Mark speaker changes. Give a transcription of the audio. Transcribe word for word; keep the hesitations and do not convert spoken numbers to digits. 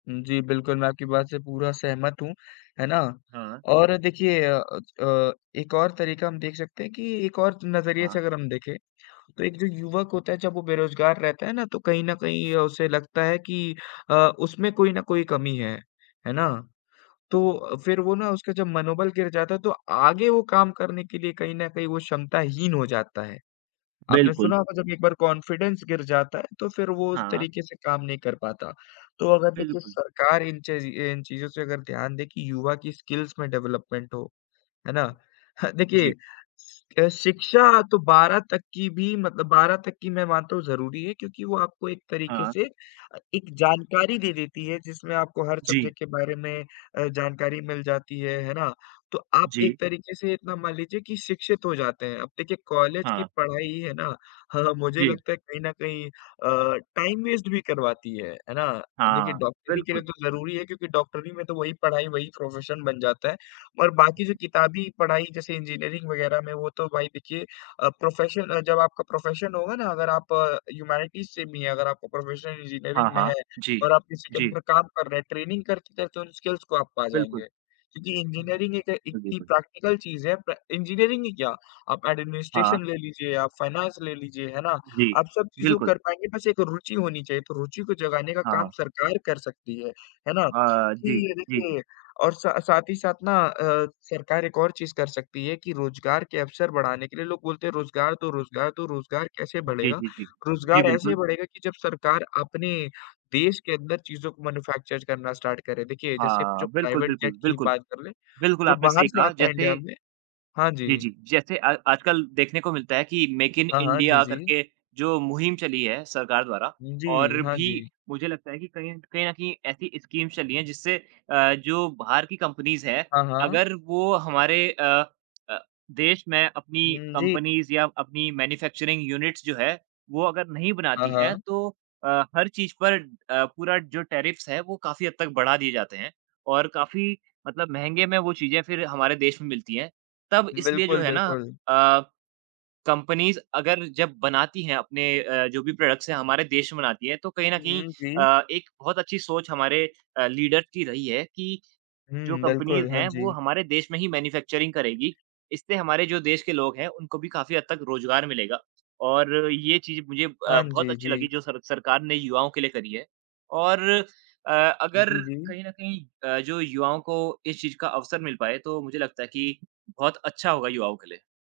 Speaker 1: हुँ। जी बिल्कुल, मैं आपकी बात से पूरा सहमत हूँ, है ना,
Speaker 2: हाँ।
Speaker 1: और देखिए अ, अच अ, एक और तरीका हम देख सकते हैं कि एक और नजरिए
Speaker 2: हाँ।
Speaker 1: से अगर हम देखें, तो एक जो युवक होता है जब वो बेरोजगार रहता है ना तो कहीं न कहीं ये उसे लगता है कि अ, उसमें कोई न कोई कमी है, है ना? तो फिर वो ना उसका जब मनोबल गिर जाता है तो आगे वो काम करने के लिए कहीं न कहीं वो क्षमताहीन हो जाता है, आपने
Speaker 2: बिल्कुल।
Speaker 1: सुना होगा जब एक बार कॉन्फिडेंस गिर जाता है तो फिर वो उस
Speaker 2: हाँ।
Speaker 1: तरीके से काम नहीं कर पाता, तो अगर देखिए
Speaker 2: बिल्कुल।
Speaker 1: सरकार इन चज़ी इन चीज़ों से अगर ध्यान दे कि युवा की स्किल्स में डेवलपमेंट हो, है ना? देखिए
Speaker 2: जी।
Speaker 1: सि अ, शिक्षा तो बारह तक की भी मतलब बारह तक की मैं मानता हूँ ज़रूरी है क्योंकि वो आपको एक तरीके
Speaker 2: हाँ।
Speaker 1: से अ, एक जानकारी दे देती है, जिसमें आपको हर
Speaker 2: जी।
Speaker 1: सब्जेक्ट के बारे में अ, जानकारी मिल जाती है, है ना? तो आप एक
Speaker 2: जी।
Speaker 1: तरीके से इतना मान लीजिए कि शिक्षित हो जाते हैं, अब देखिए कॉलेज की
Speaker 2: हाँ।
Speaker 1: पढ़ाई है ना, मुझे
Speaker 2: जी।
Speaker 1: लगता है कहीं न कहीं अ, टाइम वेस्ट भी करवाती है। है ना? देखिए
Speaker 2: हाँ,
Speaker 1: डॉक्टरी के लिए
Speaker 2: बिल्कुल।
Speaker 1: तो ज़रूरी है क्योंकि डॉक्टरी में तो वही पढ़ाई, वही प्रोफेशन बन जाता है और बाकी जो किताबी पढ़ाई जैसे इंजीनियरिंग वग़ैरह में, वो तो भाई देखिए अ, प्रोफेशन अ, जब आपका प्रोफेशन होगा ना अगर आप ह्यूमैनिटीज़ से भी हैं, अगर आपका प्रोफेशन
Speaker 2: हाँ,
Speaker 1: इंजीनियरिंग में
Speaker 2: हाँ।
Speaker 1: है
Speaker 2: जी।
Speaker 1: और आप किसी के
Speaker 2: जी।
Speaker 1: अंडर काम कर रहे हैं, ट्रेनिंग करते-करते उन स्किल्स को आप पा
Speaker 2: बिल्कुल।
Speaker 1: जाएँगे क्योंकि इंजीनियरिंग एक इतनी
Speaker 2: बिल्कुल।
Speaker 1: प्रैक्टिकल चीज है, प्रे इंजीनियरिंग ही क्या, आप
Speaker 2: हाँ।
Speaker 1: एडमिनिस्ट्रेशन ले लीजिए, आप फ़ाइनेंस ले लीजिए, है ना?
Speaker 2: जी।
Speaker 1: आप सब चीज़ों को
Speaker 2: बिल्कुल।
Speaker 1: कर पाएँगे, बस एक रुचि होनी चाहिए, तो रुचि को जगाने का
Speaker 2: हाँ,
Speaker 1: काम
Speaker 2: हाँ।
Speaker 1: सरकार कर सकती है। है ना?
Speaker 2: हाँ, जी।
Speaker 1: कि
Speaker 2: जी, जी।
Speaker 1: देखिए और सा साथ ही साथ ना अ, सरकार एक और चीज़ कर सकती है कि रोजगार के अवसर बढ़ाने के लिए लोग बोलते हैं रोजगार दो रोजगार दो, रोजगार कैसे
Speaker 2: जी,
Speaker 1: बढ़ेगा?
Speaker 2: जी, जी। जी,
Speaker 1: रोजगार ऐसे
Speaker 2: बिल्कुल।
Speaker 1: बढ़ेगा कि जब सरकार अपने देश के अंदर चीज़ों को मैन्युफैक्चर करना स्टार्ट करे, देखिए जैसे जो
Speaker 2: हाँ। बिल्कुल,
Speaker 1: प्राइवेट
Speaker 2: बिल्कुल,
Speaker 1: जेट की ही
Speaker 2: बिल्कुल।
Speaker 1: बात कर लें,
Speaker 2: बिल्कुल
Speaker 1: जो
Speaker 2: आपने
Speaker 1: बाहर
Speaker 2: सही
Speaker 1: से
Speaker 2: कहा,
Speaker 1: आता है
Speaker 2: जैसे
Speaker 1: इंडिया में हाँ जी।
Speaker 2: जी, जी। जैसे अ, आजकल देखने को मिलता है कि मेक इन
Speaker 1: हाँ, हाँ। जी,
Speaker 2: इंडिया
Speaker 1: जी।
Speaker 2: करके जो मुहिम चली है सरकार द्वारा
Speaker 1: उ, जी,
Speaker 2: और
Speaker 1: हाँ
Speaker 2: भी
Speaker 1: जी।
Speaker 2: मुझे लगता है कि कहीं एंड कहीं न कहीं एसी स्कीम्स चली हैं जिससे अ, जो बाहर की कम्पनीज़ हैं,
Speaker 1: हाँ, हाँ।
Speaker 2: अगर वो हमारे अ अ, देश में अपनी
Speaker 1: हुँ, जी।
Speaker 2: कम्पनीज़ या अपनी मैन्युफैक्चरिंग यूनिट्स जो है वो अगर नहीं
Speaker 1: हाँ,
Speaker 2: बनाती हैं,
Speaker 1: हाँ।
Speaker 2: तो अ, हर चीज पर अ, पूरा जो टेर्रिफ्स है वो काफ़ी हद तक बढ़ा दिए जाते हैं और काफ़ी मतलब महँगे में वो चीज़ें या फिर हमारे देश में मिलती हैं, तब इसलिए जो
Speaker 1: बिल्कुल,
Speaker 2: है ना
Speaker 1: बिल्कुल।
Speaker 2: अ, कम्पनीज़ अगर जब बनाती हैं अपने अ, जो भी प्रोडक्ट्स हैं, हमारे देश में बनाती हैं, तो कहीं न
Speaker 1: हुँ,
Speaker 2: कहीं
Speaker 1: हुँ। जी।
Speaker 2: अ, एक बहुत अच्छी सोच हमारे अ, लीडर की रही है कि जो
Speaker 1: हुँ।
Speaker 2: कम्पनीज़
Speaker 1: बिल्कुल। हाँ
Speaker 2: हैं वो
Speaker 1: जी।
Speaker 2: हमारे देश में ही मैन्युफैक्चरिंग करेगी, इससे हमारे जो देश के लोग हैं उनको भी काफ़ी हद तक रोजगार मिलेगा और ये चीज़ मुझे ब
Speaker 1: हाँ
Speaker 2: बहुत
Speaker 1: जी।
Speaker 2: अच्छी लगी
Speaker 1: जी।
Speaker 2: जो सर सरकार ने युवाओं के लिए करी है और अ, अगर
Speaker 1: जी, जी।
Speaker 2: कहीं न कहीं अ, जो युवाओं को इस चीज का अवसर मिल पाए तो मुझे लगता है कि बहुत अच्छा होगा युवाओं के लिए।